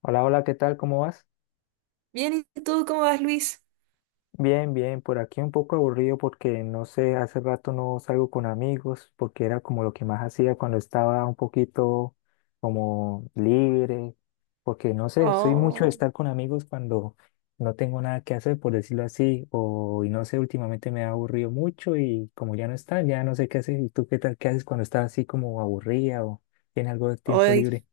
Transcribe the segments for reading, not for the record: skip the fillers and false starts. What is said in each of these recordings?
Hola, hola, ¿qué tal? ¿Cómo vas? Bien, ¿y tú cómo vas, Luis? Bien, bien, por aquí un poco aburrido porque no sé, hace rato no salgo con amigos porque era como lo que más hacía cuando estaba un poquito como libre, porque no sé, soy mucho de Oh, estar con amigos cuando no tengo nada que hacer, por decirlo así, o y no sé, últimamente me ha aburrido mucho y como ya no están, ya no sé qué hacer. ¿Y tú qué tal? ¿Qué haces cuando estás así como aburrida o tienes algo de tiempo hoy, libre?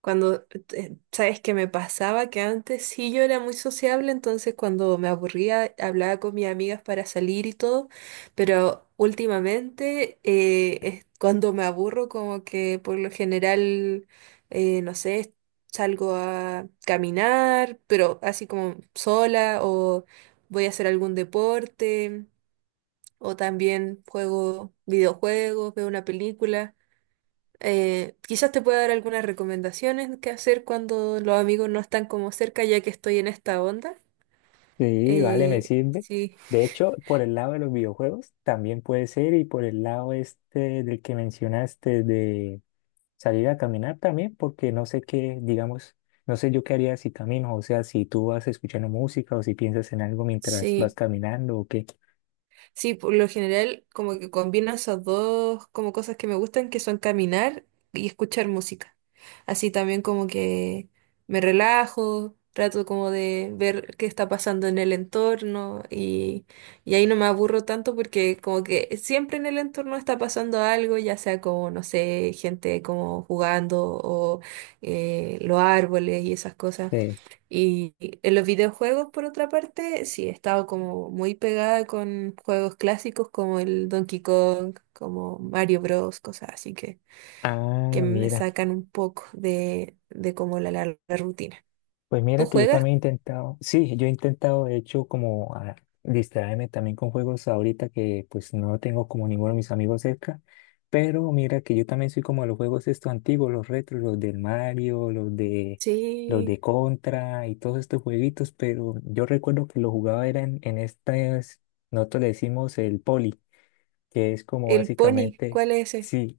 cuando, sabes que me pasaba que antes sí yo era muy sociable, entonces cuando me aburría hablaba con mis amigas para salir y todo, pero últimamente cuando me aburro como que por lo general, no sé, salgo a caminar, pero así como sola o voy a hacer algún deporte o también juego videojuegos, veo una película. Quizás te pueda dar algunas recomendaciones que hacer cuando los amigos no están como cerca, ya que estoy en esta onda. Sí, vale, me sirve. Sí, De hecho, por el lado de los videojuegos también puede ser y por el lado este del que mencionaste de salir a caminar también, porque no sé qué, digamos, no sé yo qué haría si camino, o sea, si tú vas escuchando música o si piensas en algo mientras vas sí. caminando o qué. Sí, por lo general como que combino esas dos como cosas que me gustan, que son caminar y escuchar música. Así también como que me relajo, trato como de ver qué está pasando en el entorno y ahí no me aburro tanto porque como que siempre en el entorno está pasando algo, ya sea como, no sé, gente como jugando o los árboles y esas cosas. Sí. Y en los videojuegos, por otra parte, sí, he estado como muy pegada con juegos clásicos como el Donkey Kong, como Mario Bros, cosas así que Ah, me mira. sacan un poco de como la larga rutina. Pues ¿Tú mira que yo juegas? también he intentado, sí, yo he intentado de hecho como a distraerme también con juegos ahorita que pues no tengo como ninguno de mis amigos cerca, pero mira que yo también soy como de los juegos estos antiguos, los retros, los del Mario, los de Sí, Contra y todos estos jueguitos, pero yo recuerdo que lo jugaba era en estas, nosotros le decimos el poli, que es como el Pony, básicamente, ¿cuál es ese? sí,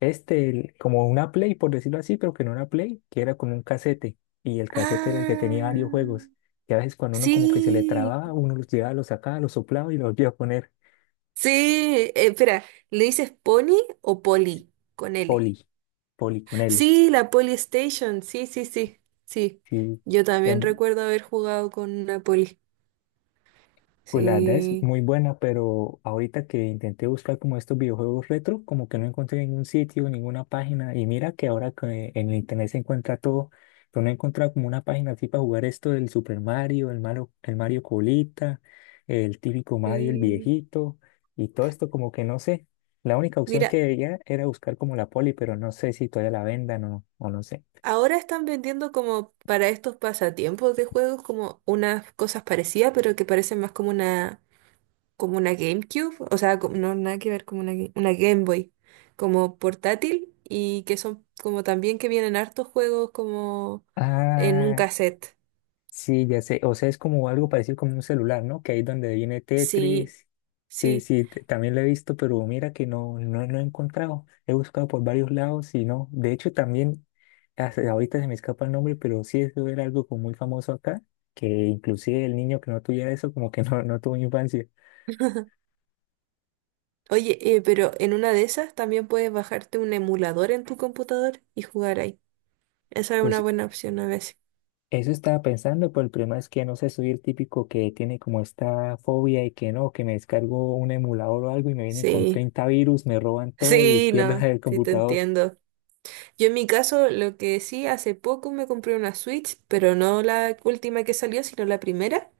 como una Play, por decirlo así, pero que no era Play, que era como un casete. Y el casete era el que tenía varios Ah, juegos. Y a veces cuando uno como que se le sí, trababa, uno los llevaba, los sacaba, los soplaba y los volvía a poner. sí, espera, ¿le dices Pony o Poli con L? Poli, Poli con L. Sí, la Polystation, sí, sí, sí, sí. Sí, Yo también em, recuerdo haber jugado con una Poli. pues la verdad es Sí, muy buena, pero ahorita que intenté buscar como estos videojuegos retro, como que no encontré ningún sitio, ninguna página. Y mira que ahora que en el internet se encuentra todo, pero no he encontrado como una página así para jugar esto del Super Mario, el Mario, el Mario Colita, el típico Mario, el sí. viejito, y todo esto como que no sé. La única opción Mira, que veía era buscar como la Poli, pero no sé si todavía la vendan o no sé. ahora están vendiendo como para estos pasatiempos de juegos como unas cosas parecidas, pero que parecen más como una GameCube, o sea, no nada que ver como una, una Game Boy, como portátil y que son como también que vienen hartos juegos como en un Ah, cassette. sí, ya sé. O sea, es como algo parecido como un celular, ¿no? Que ahí donde viene Sí, Tetris. Sí, sí. sí, también lo he visto, pero mira que no, no, no he encontrado. He buscado por varios lados y no. De hecho, también, hasta ahorita se me escapa el nombre, pero sí, eso era algo como muy famoso acá, que inclusive el niño que no tuviera eso, como que no, no tuvo infancia. Oye, pero en una de esas también puedes bajarte un emulador en tu computador y jugar ahí. Esa es una Pues buena opción a veces. eso estaba pensando, pero el problema es que no sé, soy el típico que tiene como esta fobia y que no, que me descargo un emulador o algo y me viene con Sí, 30 virus, me roban todo y sí, pierdo no, el sí te computador. entiendo. Yo en mi caso, lo que sí, hace poco me compré una Switch, pero no la última que salió, sino la primera.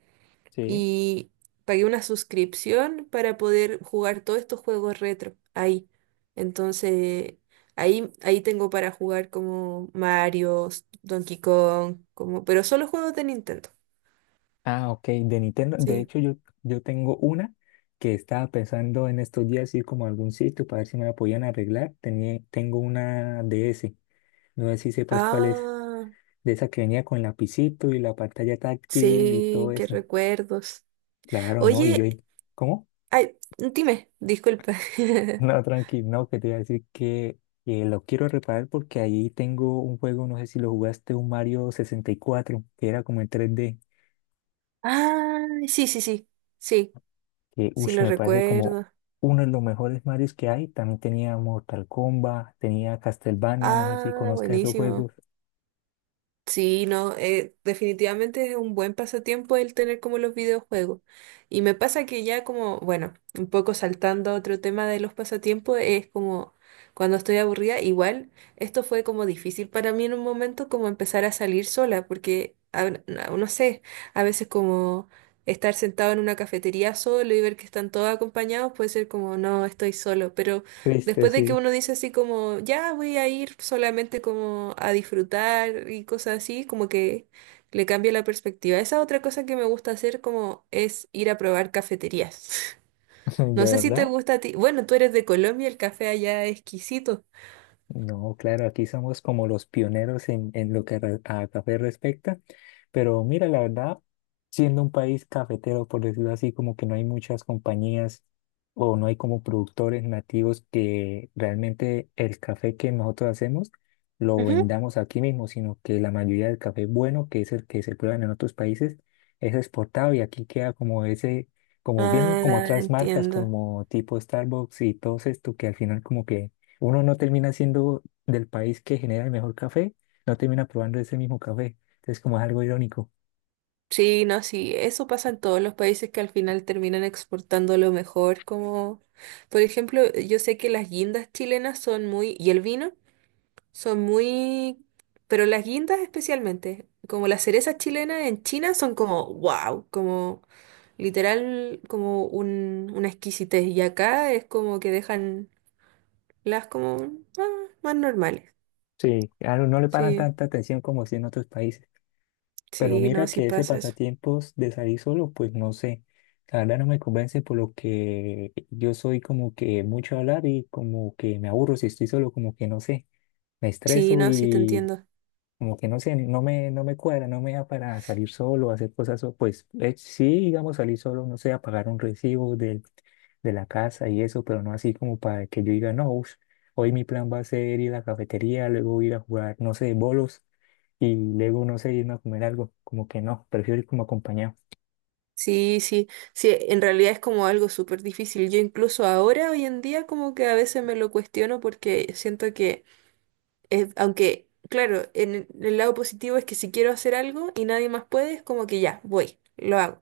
Sí. Y pagué una suscripción para poder jugar todos estos juegos retro ahí. Entonces, ahí, ahí tengo para jugar como Mario, Donkey Kong, como, pero solo juegos de Nintendo. Ah, ok, de Nintendo. De Sí. hecho, yo, tengo una que estaba pensando en estos días ir como a algún sitio para ver si me la podían arreglar. Tenía, tengo una DS. No sé si sepas cuál es. Ah, De esa que venía con lapicito y la pantalla táctil y todo sí, qué eso. recuerdos. Claro, no. Y yo, Oye, ahí, ¿cómo? ay, dime, disculpa. No, tranquilo, no, que te iba a decir que lo quiero reparar porque ahí tengo un juego, no sé si lo jugaste, un Mario 64 que era como en 3D Ah, sí, sí, sí, sí, que sí ush, lo me parece como recuerdo. uno de los mejores Marios que hay. También tenía Mortal Kombat, tenía Castlevania, no sé si Ah, conozcas esos buenísimo. juegos. Sí, no, definitivamente es un buen pasatiempo el tener como los videojuegos. Y me pasa que ya como, bueno, un poco saltando a otro tema de los pasatiempos, es como cuando estoy aburrida, igual esto fue como difícil para mí en un momento como empezar a salir sola, porque no sé, a veces como estar sentado en una cafetería solo y ver que están todos acompañados puede ser como, no, estoy solo, pero… Triste, Después de que sí, uno dice así como, ya voy a ir solamente como a disfrutar y cosas así, como que le cambia la perspectiva. Esa otra cosa que me gusta hacer como es ir a probar cafeterías. No de sé si te verdad. gusta a ti. Bueno, tú eres de Colombia, el café allá es exquisito. No, claro, aquí somos como los pioneros en, en lo que a café respecta, pero mira, la verdad, siendo un país cafetero, por decirlo así, como que no hay muchas compañías o no hay como productores nativos que realmente el café que nosotros hacemos lo Ujú. vendamos aquí mismo, sino que la mayoría del café bueno, que es el que se prueba en otros países, es exportado y aquí queda como ese, como bien como Ah, otras marcas entiendo. como tipo Starbucks y todos esto que al final como que uno no termina siendo del país que genera el mejor café, no termina probando ese mismo café. Entonces, como es algo irónico. Sí, no, sí, eso pasa en todos los países que al final terminan exportando lo mejor, como por ejemplo, yo sé que las guindas chilenas son muy, y el vino son muy… Pero las guindas especialmente, como las cerezas chilenas en China, son como wow, como literal, como un, una exquisitez. Y acá es como que dejan las como ah, más normales. Sí, a uno no le paran Sí, tanta atención como si en otros países. Pero sí, no, mira sí que ese pasa eso. pasatiempos de salir solo, pues no sé. La verdad no me convence por lo que yo soy como que mucho hablar y como que me aburro si estoy solo, como que no sé. Me Sí, estreso no, sí te y entiendo. como que no sé, no me cuadra, no me da para salir solo, hacer cosas, pues sí, digamos, salir solo, no sé, a pagar un recibo de la casa y eso, pero no así como para que yo diga, no, ush, hoy mi plan va a ser ir a la cafetería, luego ir a jugar, no sé, bolos y luego, no sé, irme a comer algo, como que no, prefiero ir como acompañado. Sí, sí, sí, en realidad es como algo súper difícil. Yo incluso ahora, hoy en día, como que a veces me lo cuestiono porque siento que es- aunque, claro, en el lado positivo es que si quiero hacer algo y nadie más puede, es como que ya, voy, lo hago.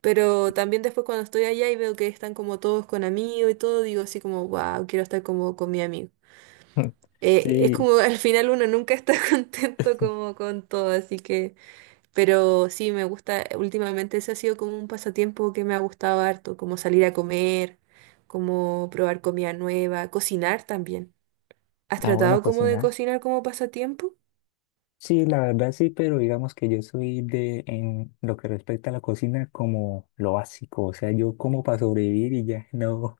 Pero también después cuando estoy allá y veo que están como todos con amigos y todo, digo así como, wow, quiero estar como con mi amigo. Es Sí, como al final uno nunca está contento como con todo, así que, pero sí, me gusta, últimamente ese ha sido como un pasatiempo que me ha gustado harto, como salir a comer, como probar comida nueva, cocinar también. ¿Has ah, bueno, tratado como de cocinar. cocinar como pasatiempo? Sí, la verdad sí, pero digamos que yo soy en lo que respecta a la cocina, como lo básico, o sea, yo como para sobrevivir y ya, no,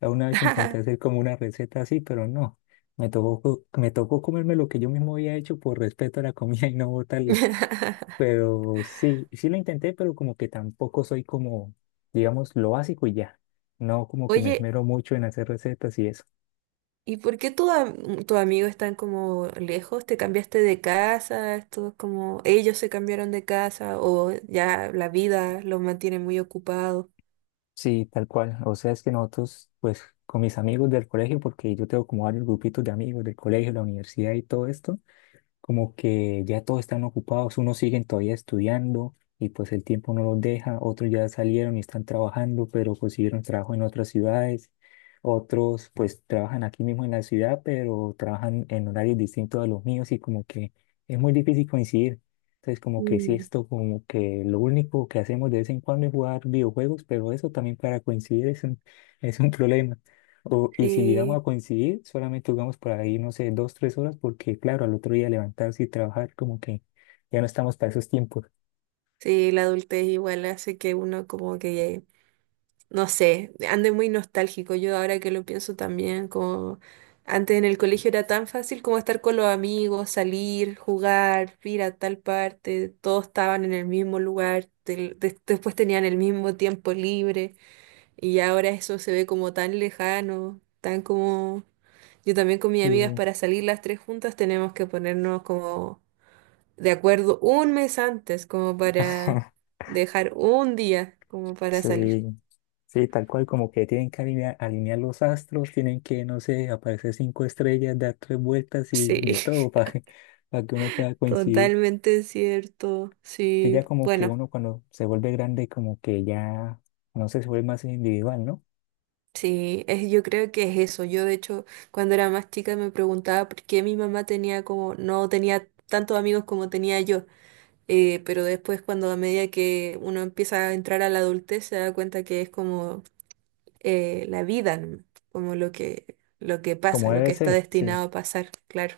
ya una vez intenté hacer como una receta así, pero no. Me tocó, me tocó comerme lo que yo mismo había hecho por respeto a la comida y no botarla. Pero sí, sí lo intenté, pero como que tampoco soy como, digamos, lo básico y ya. No como que me Oye, esmero mucho en hacer recetas y eso. ¿y por qué tus amigos están como lejos? ¿Te cambiaste de casa? ¿Estos como ellos se cambiaron de casa o ya la vida los mantiene muy ocupados? Sí, tal cual. O sea, es que nosotros, pues, con mis amigos del colegio, porque yo tengo como varios grupitos de amigos del colegio, la universidad y todo esto, como que ya todos están ocupados, unos siguen todavía estudiando y pues el tiempo no los deja, otros ya salieron y están trabajando, pero consiguieron trabajo en otras ciudades, otros pues trabajan aquí mismo en la ciudad, pero trabajan en horarios distintos a los míos y como que es muy difícil coincidir. Entonces como que sí, Mm. esto como que lo único que hacemos de vez en cuando es jugar videojuegos, pero eso también para coincidir es un, problema. O, y si llegamos Sí, a coincidir, solamente jugamos por ahí, no sé, 2, 3 horas, porque claro, al otro día levantarse y trabajar, como que ya no estamos para esos tiempos. sí, la adultez igual hace que uno como que no sé, ande muy nostálgico. Yo ahora que lo pienso también, como antes en el colegio era tan fácil como estar con los amigos, salir, jugar, ir a tal parte, todos estaban en el mismo lugar, después tenían el mismo tiempo libre y ahora eso se ve como tan lejano, tan como… Yo también con mis amigas Sí, para salir las tres juntas tenemos que ponernos como de acuerdo un mes antes, como para dejar un día como para salir. sí, sí, tal cual, como que tienen que alinear, alinear los astros, tienen que, no sé, aparecer cinco estrellas, dar tres vueltas y Sí. de todo para que uno pueda coincidir. Totalmente cierto, Que sí, ya como que bueno, uno cuando se vuelve grande, como que ya, no sé, se vuelve más individual, ¿no? sí, es, yo creo que es eso. Yo de hecho cuando era más chica me preguntaba por qué mi mamá tenía como, no tenía tantos amigos como tenía yo. Pero después cuando a medida que uno empieza a entrar a la adultez se da cuenta que es como la vida, ¿no? Como lo que pasa, Como lo que debe está ser, sí. destinado a pasar, claro.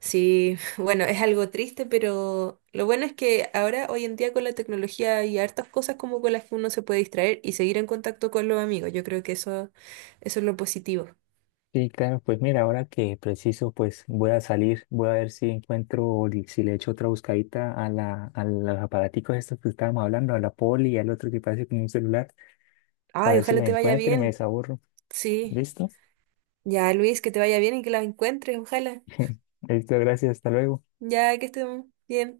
Sí, bueno, es algo triste, pero lo bueno es que ahora, hoy en día, con la tecnología hay hartas cosas como con las que uno se puede distraer y seguir en contacto con los amigos. Yo creo que eso es lo positivo. Sí, claro, pues mira, ahora que preciso, pues voy a salir, voy a ver si encuentro, o si le echo otra buscadita a a los aparaticos estos que estábamos hablando, a la poli y al otro que parece como un celular, para Ay, ver si ojalá los te vaya encuentro y me bien. desaburro. Sí. ¿Listo? Ya, Luis, que te vaya bien y que la encuentres, ojalá. Listo, gracias, hasta luego. Ya que estemos bien.